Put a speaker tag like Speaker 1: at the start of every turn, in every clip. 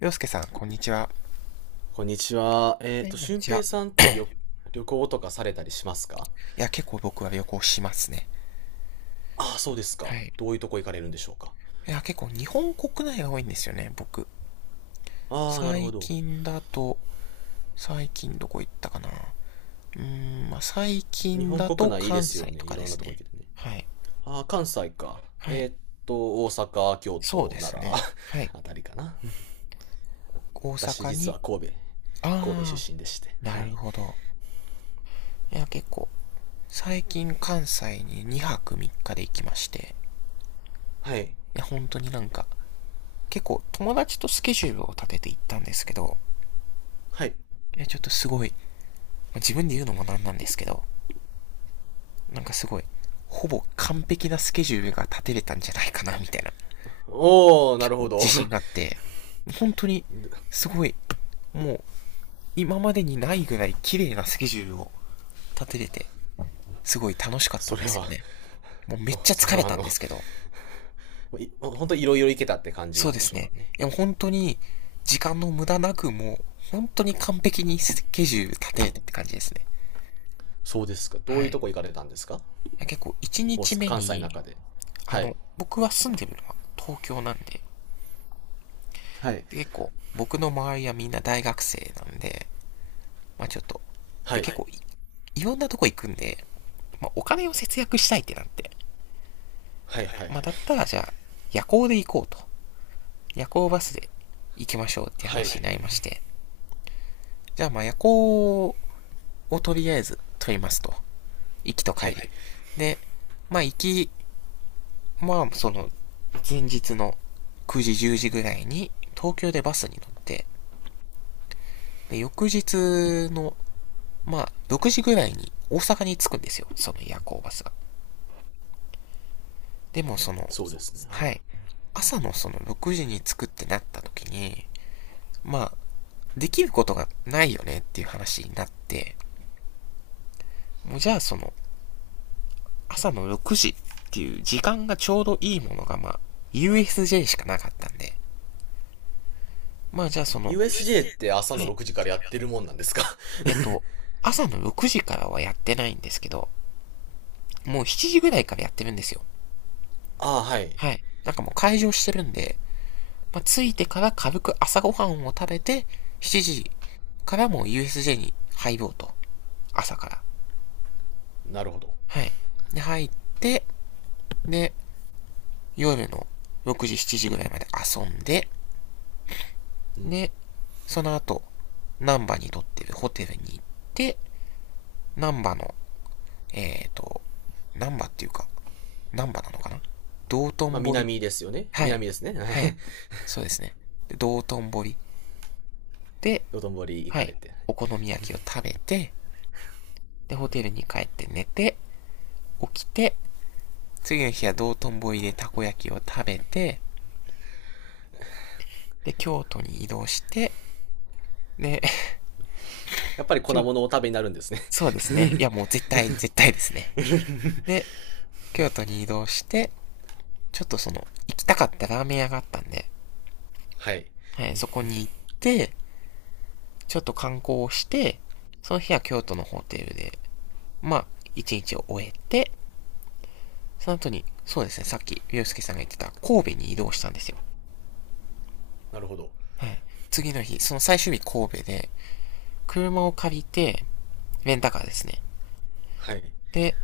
Speaker 1: 洋介さん、こんにちは。は
Speaker 2: こんにちは。
Speaker 1: い、こんに
Speaker 2: 俊
Speaker 1: ちは。
Speaker 2: 平さんって旅行とかされたりしますか？
Speaker 1: いや、結構僕は旅行しますね。
Speaker 2: ああ、そうです
Speaker 1: は
Speaker 2: か。
Speaker 1: い。
Speaker 2: どういうとこ行かれるんでしょうか。
Speaker 1: いや、結構日本国内が多いんですよね、僕。
Speaker 2: ああ、なるほ
Speaker 1: 最
Speaker 2: ど。
Speaker 1: 近だと、最近どこ行ったかなまあ、最
Speaker 2: 日
Speaker 1: 近
Speaker 2: 本
Speaker 1: だ
Speaker 2: 国
Speaker 1: と
Speaker 2: 内いいで
Speaker 1: 関
Speaker 2: すよ
Speaker 1: 西
Speaker 2: ね。
Speaker 1: と
Speaker 2: い
Speaker 1: かで
Speaker 2: ろんな
Speaker 1: す
Speaker 2: とこ行
Speaker 1: ね。
Speaker 2: けてね。
Speaker 1: はい。
Speaker 2: ああ、関西か。
Speaker 1: はい。
Speaker 2: 大阪、京
Speaker 1: そう
Speaker 2: 都、
Speaker 1: で
Speaker 2: 奈
Speaker 1: す
Speaker 2: 良
Speaker 1: ね。はい。
Speaker 2: あたりかな。
Speaker 1: 大
Speaker 2: 私、
Speaker 1: 阪
Speaker 2: 実
Speaker 1: に、
Speaker 2: は神戸、神戸
Speaker 1: あ
Speaker 2: 出身でして。
Speaker 1: ー、
Speaker 2: は
Speaker 1: なる
Speaker 2: い。
Speaker 1: ほど。いや、結構、最近関西に2泊3日で行きまして、
Speaker 2: はい。
Speaker 1: いや、本当になんか、結構友達とスケジュールを立てて行ったんですけど、
Speaker 2: はい。
Speaker 1: え、ちょっとすごい、自分で言うのもなんなんですけど、なんかすごい、ほぼ完璧なスケジュールが立てれたんじゃないかな、みたいな、
Speaker 2: おー、な
Speaker 1: 結
Speaker 2: る
Speaker 1: 構
Speaker 2: ほど。
Speaker 1: 自信があっ て、本当に、
Speaker 2: で
Speaker 1: すごい、もう、今までにないぐらい綺麗なスケジュールを立てれて、すごい楽しかった
Speaker 2: そ
Speaker 1: ん
Speaker 2: れ
Speaker 1: ですよ
Speaker 2: は、
Speaker 1: ね。もうめっちゃ
Speaker 2: それ
Speaker 1: 疲れ
Speaker 2: はあ
Speaker 1: たん
Speaker 2: の、
Speaker 1: ですけど、
Speaker 2: い、本当いろいろ行けたって感じ
Speaker 1: そう
Speaker 2: なん
Speaker 1: で
Speaker 2: でし
Speaker 1: す
Speaker 2: ょうか
Speaker 1: ね。
Speaker 2: ね。
Speaker 1: いや、本当に、時間の無駄なく、もう、本当に完璧にスケジュール立てれたって感じですね。
Speaker 2: そうですか。ど
Speaker 1: は
Speaker 2: ういうと
Speaker 1: い。
Speaker 2: こ行かれたんですか？
Speaker 1: 結構、1
Speaker 2: 大
Speaker 1: 日
Speaker 2: 阪、
Speaker 1: 目
Speaker 2: 関西の
Speaker 1: に、
Speaker 2: 中で。はい。
Speaker 1: 僕は住んでるのは東京なんで、
Speaker 2: はい。
Speaker 1: で結構、僕の周りはみんな大学生なんで、まあちょっと、
Speaker 2: は
Speaker 1: で
Speaker 2: い。
Speaker 1: 結構はい、いろんなとこ行くんで、まあお金を節約したいってなって、
Speaker 2: はい、はい、
Speaker 1: ま
Speaker 2: は
Speaker 1: あ
Speaker 2: い。
Speaker 1: だったらじゃあ、夜行で行こうと。夜行バスで行きましょうって
Speaker 2: はい。
Speaker 1: 話になりまして、はい。じゃあまあ夜行をとりあえず取りますと。行きと帰
Speaker 2: は
Speaker 1: り。は
Speaker 2: い。
Speaker 1: い。で、まあ行き、まあその、前日の9時10時ぐらいに東京でバスに乗って、で、翌日のまあ、6時ぐらいに大阪に着くんですよ、その夜行バスが。でもその、
Speaker 2: そうですね。は
Speaker 1: は
Speaker 2: い。
Speaker 1: い、朝のその6時に着くってなった時に、まあ、できることがないよねっていう話になって、もうじゃあその、朝の6時っていう時間がちょうどいいものがまあ、USJ しかなかったんで、まあじゃあその、
Speaker 2: USJ って朝の6時からやってるもんなんですか？
Speaker 1: えっと、朝の6時からはやってないんですけど、もう7時ぐらいからやってるんですよ。
Speaker 2: ああ、はい。
Speaker 1: はい。なんかもう開場してるんで、まあ、着いてから軽く朝ごはんを食べて、7時からもう USJ に入ろうと。朝から。
Speaker 2: なるほど。
Speaker 1: はい。で、入って、で、夜の6時、7時ぐらいまで遊んで、
Speaker 2: うん。
Speaker 1: で、その後、ン波にとってるホテルに行って、ン波の、えーと、南波っていうか、ン波なのかな、道
Speaker 2: まあ、
Speaker 1: 頓堀。
Speaker 2: 南ですよね。
Speaker 1: はい。
Speaker 2: 南ですね。はい。
Speaker 1: はい。そうですね。で道頓堀で、
Speaker 2: 道頓堀行
Speaker 1: は
Speaker 2: かれ
Speaker 1: い。
Speaker 2: て。はい。
Speaker 1: お好み焼きを食べて、で、ホテルに帰って寝て、起きて、次の日は道頓堀でたこ焼きを食べて、で、京都に移動して、で、
Speaker 2: やっぱり粉 物をお食べになるんですね。
Speaker 1: そうですね。い や、もう絶対、絶対ですね。で、京都に移動して、ちょっとその、行きたかったラーメン屋があったんで、
Speaker 2: はい。
Speaker 1: はい、そこに行って、ちょっと観光をして、その日は京都のホテルで、まあ、一日を終えて、その後に、そうですね、さっき、ゆうすけさんが言ってた、神戸に移動したんですよ。
Speaker 2: なるほど。
Speaker 1: はい。次の日、その最終日神戸で、車を借りて、レンタカーですね。
Speaker 2: はい。
Speaker 1: で、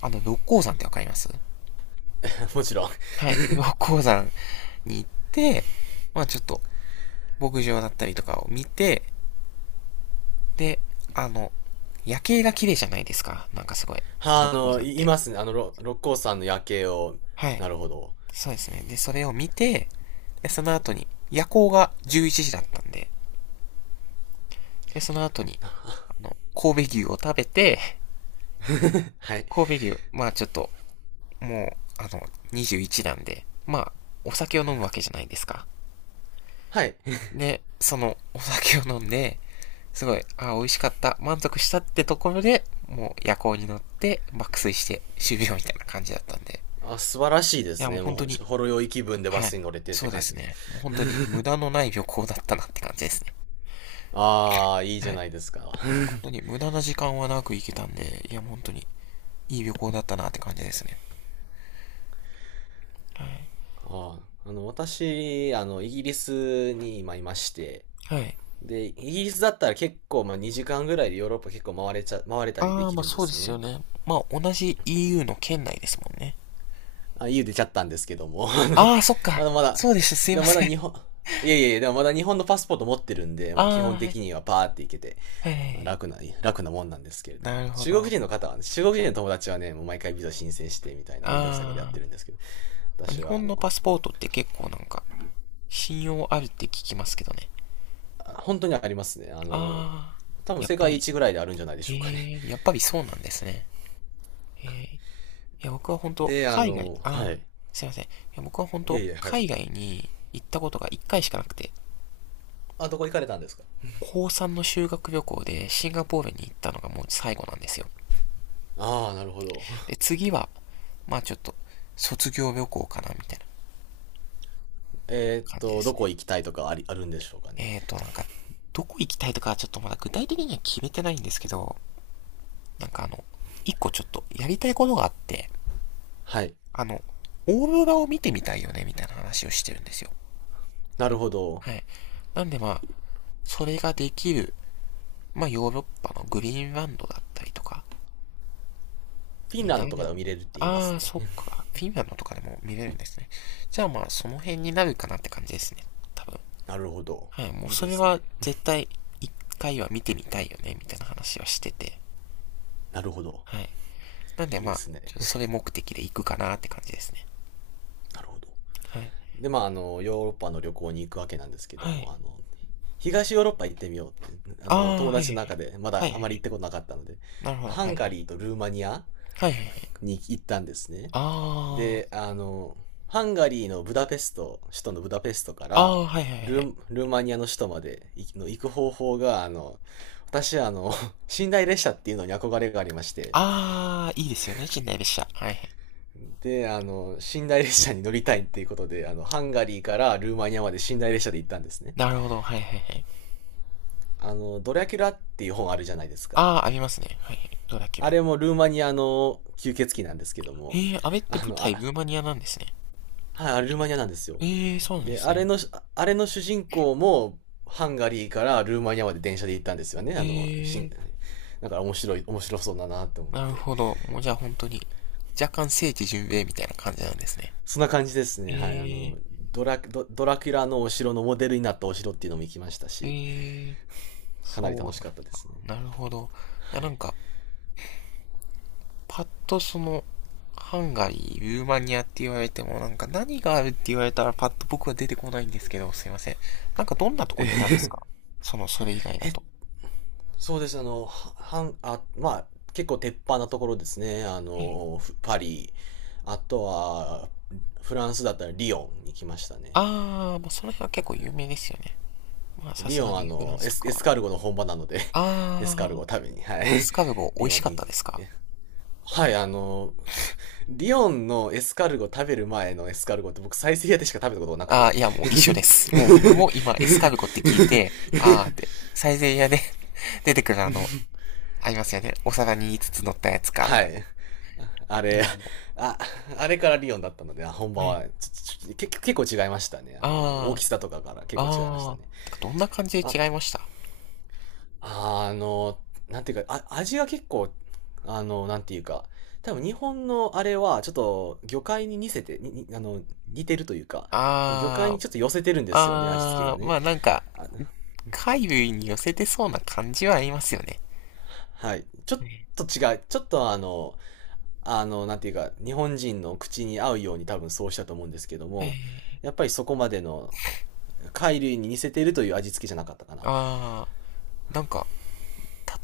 Speaker 1: 六甲山ってわかります？
Speaker 2: もちろん。
Speaker 1: はい。六甲山に行って、まあちょっと、牧場だったりとかを見て、で、あの、夜景が綺麗じゃないですか。なんかすごい。六甲山っ
Speaker 2: いい
Speaker 1: て。
Speaker 2: ますね。六甲山の夜景を。
Speaker 1: はい。
Speaker 2: なるほど。
Speaker 1: そうですね。で、それを見て、で、その後に、夜行が11時だったんで、で、その後に、神戸牛を食べて、
Speaker 2: はい。
Speaker 1: 神戸牛、まあちょっと、もう、あの、21なんで、まあお酒を飲むわけじゃないですか。
Speaker 2: はい。
Speaker 1: で、そのお酒を飲んで、すごい、あ美味しかった、満足したってところで、もう夜行に乗って爆睡して終了みたいな感じだったんで。
Speaker 2: あ、素晴らしいで
Speaker 1: い
Speaker 2: す
Speaker 1: や、もう
Speaker 2: ね。
Speaker 1: 本
Speaker 2: も
Speaker 1: 当
Speaker 2: う
Speaker 1: に、
Speaker 2: ほ、ほろ酔い気分でバ
Speaker 1: はい。
Speaker 2: スに乗れてっ
Speaker 1: そ
Speaker 2: て
Speaker 1: うで
Speaker 2: 感じ
Speaker 1: す
Speaker 2: です。
Speaker 1: ね。もう本当に無駄のない旅行だったなって感じですね。
Speaker 2: ああ、いいじ
Speaker 1: は
Speaker 2: ゃ
Speaker 1: い。
Speaker 2: ないですか。
Speaker 1: 本 当に無駄な時間はなく行けたんで、いや、もう本当にいい旅行だったなって感じですね。はい。
Speaker 2: ああ、私、イギリスに今いまして、
Speaker 1: はい。
Speaker 2: で、イギリスだったら結構、まあ、2時間ぐらいでヨーロッパ結構回れちゃ、回れたり
Speaker 1: あ
Speaker 2: で
Speaker 1: あ、
Speaker 2: き
Speaker 1: まあ
Speaker 2: るんで
Speaker 1: そうで
Speaker 2: す
Speaker 1: すよ
Speaker 2: ね。
Speaker 1: ね。まあ同じ EU の県内ですもんね。
Speaker 2: あ、言う出ちゃったんですけども、あの、
Speaker 1: ああ、そっか。
Speaker 2: あのま
Speaker 1: そ
Speaker 2: だ、
Speaker 1: うでした。すい
Speaker 2: で
Speaker 1: ま
Speaker 2: もま
Speaker 1: せ
Speaker 2: だ日
Speaker 1: ん。
Speaker 2: 本、いやいやいや、でもまだ日本のパスポート持ってるんで、
Speaker 1: あ
Speaker 2: もう基
Speaker 1: あ、
Speaker 2: 本
Speaker 1: はい。
Speaker 2: 的にはパーって行けて、
Speaker 1: はい。
Speaker 2: 楽な、楽なもんなんですけれども。
Speaker 1: なるほど。
Speaker 2: 中国人の友達はね、もう毎回ビザ申請してみたいなめんどくさいことやっ
Speaker 1: あ
Speaker 2: てるんですけど、
Speaker 1: ー、日
Speaker 2: 私はあ
Speaker 1: 本の
Speaker 2: の、
Speaker 1: パスポートって結構なんか、信用あるって聞きますけどね。
Speaker 2: 本当にありますね。
Speaker 1: あ
Speaker 2: 多
Speaker 1: ー、
Speaker 2: 分
Speaker 1: やっ
Speaker 2: 世
Speaker 1: ぱ
Speaker 2: 界
Speaker 1: り、
Speaker 2: 一ぐらいであるんじゃないでしょうかね。
Speaker 1: やっぱりそうなんですね。いや、僕は本 当
Speaker 2: で、
Speaker 1: 海外、
Speaker 2: は
Speaker 1: あー、
Speaker 2: い。
Speaker 1: すいません。いや、僕は本
Speaker 2: いや
Speaker 1: 当
Speaker 2: いや、はい。
Speaker 1: 海外に行ったことが1回しかなくて、
Speaker 2: あ、どこ行かれたんですか？
Speaker 1: 高3の修学旅行でシンガポールに行ったのがもう最後なんですよ。
Speaker 2: ああ、なるほど。
Speaker 1: で、次は、まあちょっと、卒業旅行かな、みたいな
Speaker 2: えーっ
Speaker 1: 感じで
Speaker 2: と、
Speaker 1: す
Speaker 2: どこ
Speaker 1: ね。
Speaker 2: 行きたいとかあり、あるんでしょうかね。
Speaker 1: なんか、どこ行きたいとかはちょっとまだ具体的には決めてないんですけど、なんかあの、一個ちょっとやりたいことがあって、
Speaker 2: はい。
Speaker 1: あの、オーロラを見てみたいよね、みたいな話をしてるんですよ。
Speaker 2: なるほど。
Speaker 1: はい。なんでまあ、それができる、まあヨーロッパのグリーンランドだったりとか
Speaker 2: フィン
Speaker 1: に
Speaker 2: ラン
Speaker 1: な
Speaker 2: ドとかで
Speaker 1: る。
Speaker 2: も見れるって言いま
Speaker 1: あ
Speaker 2: す
Speaker 1: あ、
Speaker 2: ね。
Speaker 1: そっ か。フィンランドとかでも見れるんですね。じゃあまあ、その辺になるかなって感じですね。多分。
Speaker 2: なるほど。
Speaker 1: はい。もう
Speaker 2: いい
Speaker 1: そ
Speaker 2: で
Speaker 1: れ
Speaker 2: す
Speaker 1: は
Speaker 2: ね。
Speaker 1: 絶対一回は見てみたいよね、みたいな話はしてて。
Speaker 2: なるほど。
Speaker 1: はい。なん
Speaker 2: い
Speaker 1: で
Speaker 2: い
Speaker 1: ま
Speaker 2: で
Speaker 1: あ、
Speaker 2: すね。
Speaker 1: それ目的で行くかなって感じですね。
Speaker 2: なるほど。
Speaker 1: はい。
Speaker 2: で、まあ、ヨーロッパの旅行に行くわけなんですけど
Speaker 1: はい。
Speaker 2: も、東ヨーロッパ行ってみようって、
Speaker 1: ああー、
Speaker 2: 友
Speaker 1: はい
Speaker 2: 達の中でま
Speaker 1: はいはい。はいはい
Speaker 2: だあ
Speaker 1: は
Speaker 2: まり行
Speaker 1: い。
Speaker 2: ったことなかったので、
Speaker 1: なるほど、は
Speaker 2: ハ
Speaker 1: いは
Speaker 2: ンガ
Speaker 1: い。
Speaker 2: リーとルーマニア
Speaker 1: はいはいはい。
Speaker 2: に行ったんですね。
Speaker 1: あ
Speaker 2: で、ハンガリーのブダペスト、首都のブダペストか
Speaker 1: あ、あ
Speaker 2: ら
Speaker 1: あ、はいはいはいはい。
Speaker 2: ルーマニアの首都まで行きの行く方法が、私は寝台列車っていうのに憧れがありまして、
Speaker 1: ああ、いいですよね、近代列車。はいはい。
Speaker 2: で、寝台列車に乗りたいっていうことで、ハンガリーからルーマニアまで寝台列車で行ったんですね。
Speaker 1: なるほど、はいはいはい。
Speaker 2: ドラキュラっていう本あるじゃないですか。
Speaker 1: ああ、ありますね。はいはい。どうだっけ
Speaker 2: あ
Speaker 1: な。
Speaker 2: れもルーマニアの吸血鬼なんですけども、
Speaker 1: ええ、あれって
Speaker 2: あ
Speaker 1: 舞
Speaker 2: の、あ、
Speaker 1: 台ルーマニアなんですね。
Speaker 2: はい、
Speaker 1: ど
Speaker 2: あ
Speaker 1: うだっ
Speaker 2: れルー
Speaker 1: け
Speaker 2: マ
Speaker 1: な。
Speaker 2: ニアなんですよ。
Speaker 1: ええ、そうなんで
Speaker 2: で、
Speaker 1: すね。
Speaker 2: あれの主人公も、ハンガリーからルーマニアまで電車で行ったんですよね。
Speaker 1: ええ、
Speaker 2: だから面白そうだなと思っ
Speaker 1: なる
Speaker 2: て。
Speaker 1: ほど。もうじゃあ本当に、若干聖地巡礼みたいな感じなんですね。
Speaker 2: そんな感じですね。はい、
Speaker 1: ええ
Speaker 2: ドラキュラのお城のモデルになったお城っていうのも行きましたし、
Speaker 1: ええ、
Speaker 2: かなり
Speaker 1: そ
Speaker 2: 楽しかった
Speaker 1: う
Speaker 2: ですね。
Speaker 1: なんだ。なるほど。い
Speaker 2: は
Speaker 1: や、なん
Speaker 2: い。
Speaker 1: か、パッとその、ハンガリー、ルーマニアって言われても、なんか何があるって言われたらパッと僕は出てこないんですけど、すいません。なんかどんなとこ
Speaker 2: え
Speaker 1: 行ったんです
Speaker 2: ー
Speaker 1: か？その、それ以外 だ
Speaker 2: え、
Speaker 1: と。
Speaker 2: そうです。あの、ははん、あ、まあ、結構鉄板なところですね。
Speaker 1: はい。
Speaker 2: パリ、あとは、フランスだったらリヨンに来ましたね。
Speaker 1: あー、まあ、その辺は結構有名ですよね。まあ、さ
Speaker 2: リ
Speaker 1: す
Speaker 2: ヨ
Speaker 1: が
Speaker 2: ン、
Speaker 1: にフランスとか
Speaker 2: エ
Speaker 1: は。
Speaker 2: スカルゴの本場なので エスカル
Speaker 1: あ
Speaker 2: ゴを食べに、は
Speaker 1: ー、エ
Speaker 2: い。
Speaker 1: スカルゴ
Speaker 2: リ
Speaker 1: 美味
Speaker 2: ヨ
Speaker 1: し
Speaker 2: ン
Speaker 1: かっ
Speaker 2: に、
Speaker 1: たですか？
Speaker 2: え、はい、リヨンのエスカルゴ食べる前のエスカルゴって僕、サイゼリヤでしか食べたことがなく
Speaker 1: あ
Speaker 2: て。
Speaker 1: ー、いや、もう一緒です。もう僕も今エスカルゴって聞いて、あーっ て、サイゼリヤで 出てくるあの、ありますよね。お皿に5つつ乗ったやつか、みた
Speaker 2: は
Speaker 1: いな。
Speaker 2: い。あれ、
Speaker 1: 今も
Speaker 2: あ、あれからリヨンだったので、あ、本
Speaker 1: う。
Speaker 2: 場
Speaker 1: ね。
Speaker 2: は、ちちち結構違いましたね。大
Speaker 1: あー、
Speaker 2: きさとかから結構違いました
Speaker 1: あー、なん
Speaker 2: ね。
Speaker 1: かどんな感じ
Speaker 2: あ、
Speaker 1: で違いました？
Speaker 2: あの、なんていうか、味が結構、なんていうか、多分日本のあれは、ちょっと魚介に似せて、に、に似てるというか、魚介
Speaker 1: あ
Speaker 2: に
Speaker 1: ー、
Speaker 2: ちょっと寄せてるんですよね、味付けが
Speaker 1: あー、ま
Speaker 2: ね。
Speaker 1: あなんか、
Speaker 2: あ、
Speaker 1: 海類に寄せてそうな感じはありますよね。
Speaker 2: はい。ちょっと違う。ちょっとなんていうか、日本人の口に合うように多分そうしたと思うんですけど
Speaker 1: え
Speaker 2: も、
Speaker 1: ー、
Speaker 2: やっぱりそこまでの貝類に似せているという味付けじゃなかったかな。
Speaker 1: あー、なんか、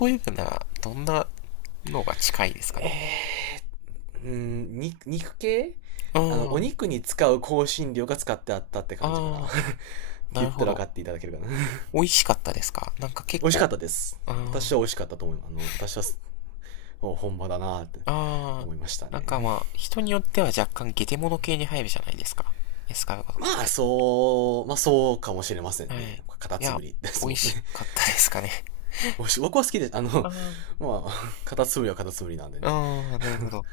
Speaker 1: 例えるなら、どんなのが近いですかね。
Speaker 2: えーうーん、肉系
Speaker 1: うー
Speaker 2: お
Speaker 1: ん、
Speaker 2: 肉に使う香辛料が使ってあったって
Speaker 1: あ
Speaker 2: 感じかな。っ
Speaker 1: ー、な
Speaker 2: て言
Speaker 1: る
Speaker 2: った
Speaker 1: ほ
Speaker 2: ら分か
Speaker 1: ど。
Speaker 2: っていただけるかな。
Speaker 1: 美味しかったですか？なんか 結
Speaker 2: 美味しか
Speaker 1: 構、
Speaker 2: ったです。
Speaker 1: うー
Speaker 2: 私
Speaker 1: ん、
Speaker 2: は美味しかったと思います。私は、お本場だなーって
Speaker 1: あ
Speaker 2: 思いました
Speaker 1: ー、なん
Speaker 2: ね。
Speaker 1: かまあ、人によっては若干ゲテモノ系に入るじゃないですか。エスカルゴ とかっ
Speaker 2: まあ、
Speaker 1: て。
Speaker 2: まあそうかもしれません
Speaker 1: はい。
Speaker 2: ね。カタ
Speaker 1: い
Speaker 2: ツ
Speaker 1: や、
Speaker 2: ムリで
Speaker 1: 美
Speaker 2: す
Speaker 1: 味
Speaker 2: もんね。
Speaker 1: しかったですかね。
Speaker 2: おし僕は好きで、
Speaker 1: あー
Speaker 2: まあ、カタツムリはカタツムリなんでね。
Speaker 1: ああ、なるほ ど。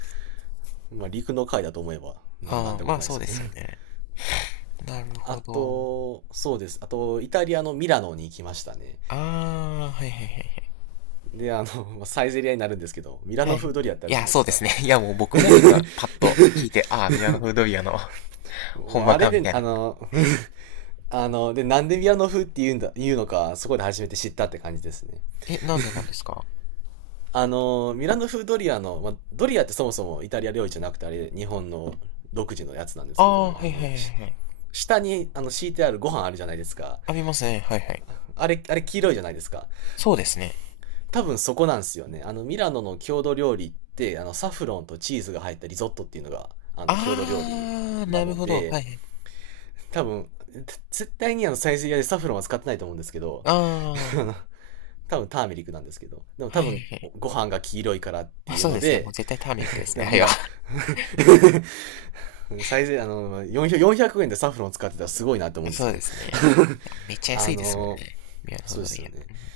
Speaker 2: まあ、陸の貝だと思えば、なん
Speaker 1: あ
Speaker 2: て
Speaker 1: あ、
Speaker 2: こ
Speaker 1: ま
Speaker 2: と
Speaker 1: あ
Speaker 2: ないで
Speaker 1: そ
Speaker 2: す
Speaker 1: うで
Speaker 2: よね。
Speaker 1: すよ ね。なるほ
Speaker 2: あ
Speaker 1: ど。
Speaker 2: と、そうです。あと、イタリアのミラノに行きましたね。
Speaker 1: ああ、はいはいはいはい。
Speaker 2: で、まあサイゼリアになるんですけど、ミラ
Speaker 1: は
Speaker 2: ノ
Speaker 1: い。
Speaker 2: 風ドリアってあ
Speaker 1: い
Speaker 2: るじゃ
Speaker 1: や、
Speaker 2: ないで
Speaker 1: そう
Speaker 2: す
Speaker 1: です
Speaker 2: か。
Speaker 1: ね。いや、もう僕も今、パッと聞いて、ああ、ミラノ風ドリアの 本
Speaker 2: もう
Speaker 1: 場
Speaker 2: あれ
Speaker 1: か、み
Speaker 2: で、
Speaker 1: たいな。
Speaker 2: で、なんでミラノ風って言うのか、そこで初めて知ったって感じですね。
Speaker 1: え、なんでなんですか？
Speaker 2: ミラノ風ドリアの、まあ、ドリアってそもそもイタリア料理じゃなくて、あれ、日本の独自のやつなんです
Speaker 1: あ
Speaker 2: け
Speaker 1: あ、
Speaker 2: ど、
Speaker 1: はいはいはいはい。
Speaker 2: 下に、敷いてあるご飯あるじゃないですか。
Speaker 1: あ、見ますね。はいはい。
Speaker 2: あれ、あれ黄色いじゃないですか。
Speaker 1: そうですね。
Speaker 2: 多分そこなんですよね。ミラノの郷土料理って、サフロンとチーズが入ったリゾットっていうのが、郷土料理
Speaker 1: ああ、
Speaker 2: な
Speaker 1: なる
Speaker 2: の
Speaker 1: ほど。は
Speaker 2: で、
Speaker 1: いはい。
Speaker 2: 多分、絶対にサイゼリヤでサフロンは使ってないと思うんですけど、
Speaker 1: ああ、はい
Speaker 2: 多分ターメリックなんですけど。でも
Speaker 1: は
Speaker 2: 多
Speaker 1: い
Speaker 2: 分、
Speaker 1: はい。
Speaker 2: ご飯が黄色いからっ
Speaker 1: ま
Speaker 2: て
Speaker 1: あ
Speaker 2: いう
Speaker 1: そう
Speaker 2: の
Speaker 1: ですね。もう
Speaker 2: で、
Speaker 1: 絶対ターメリックですね。は
Speaker 2: ミ
Speaker 1: いは。
Speaker 2: ラ、
Speaker 1: い
Speaker 2: サイゼ、あの、400 円でサフロン使ってたらすごいなって思う
Speaker 1: や
Speaker 2: んです
Speaker 1: そ
Speaker 2: け
Speaker 1: うで
Speaker 2: ど。
Speaker 1: すね。いやめっち ゃ
Speaker 2: あ
Speaker 1: 安いですもん
Speaker 2: の、
Speaker 1: ね。ミラノ
Speaker 2: そう
Speaker 1: 風ド
Speaker 2: で
Speaker 1: リ
Speaker 2: すよね。
Speaker 1: ア。うん、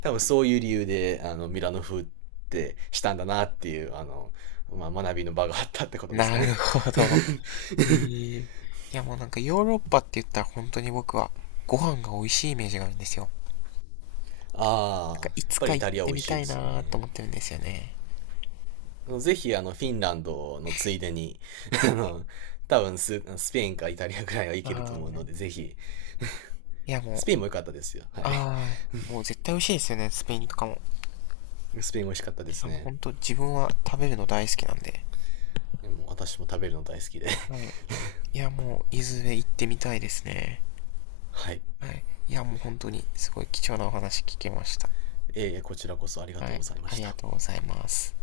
Speaker 2: 多分そういう理由で、ミラノ風ってしたんだなっていう、まあ、学びの場があったってことですか
Speaker 1: な
Speaker 2: ね。
Speaker 1: るほど。ええー、いやもうなんかヨーロッパって言ったら本当に僕はご飯が美味しいイメージがあるんですよ。なんか
Speaker 2: ああ、
Speaker 1: い
Speaker 2: やっ
Speaker 1: つ
Speaker 2: ぱ
Speaker 1: か
Speaker 2: りイ
Speaker 1: 行っ
Speaker 2: タリア美
Speaker 1: て
Speaker 2: 味
Speaker 1: み
Speaker 2: しい
Speaker 1: た
Speaker 2: で
Speaker 1: い
Speaker 2: す
Speaker 1: なーと
Speaker 2: ね。
Speaker 1: 思ってるんですよね。
Speaker 2: あのぜひ、フィンランドのついでに、あの、多分ス、スペインかイタリアぐらいはい
Speaker 1: あ
Speaker 2: けると思うので、
Speaker 1: ー、
Speaker 2: ぜひ、
Speaker 1: いやもう、
Speaker 2: スペインも良かったですよ。はい。
Speaker 1: あー、もう絶対美味しいですよね、スペインとかも。い
Speaker 2: スペイン美味しかったです
Speaker 1: やもう
Speaker 2: ね。
Speaker 1: 本当自分は食べるの大好きなんで。
Speaker 2: でも私も食べるの大好きで。
Speaker 1: はい。いやもう、いずれ行ってみたいですね。
Speaker 2: はい。
Speaker 1: はい。いやもう本当にすごい貴重なお話聞けました。
Speaker 2: えー、こちらこそありが
Speaker 1: は
Speaker 2: とう
Speaker 1: い。
Speaker 2: ございま
Speaker 1: あ
Speaker 2: し
Speaker 1: りが
Speaker 2: た。
Speaker 1: とうございます。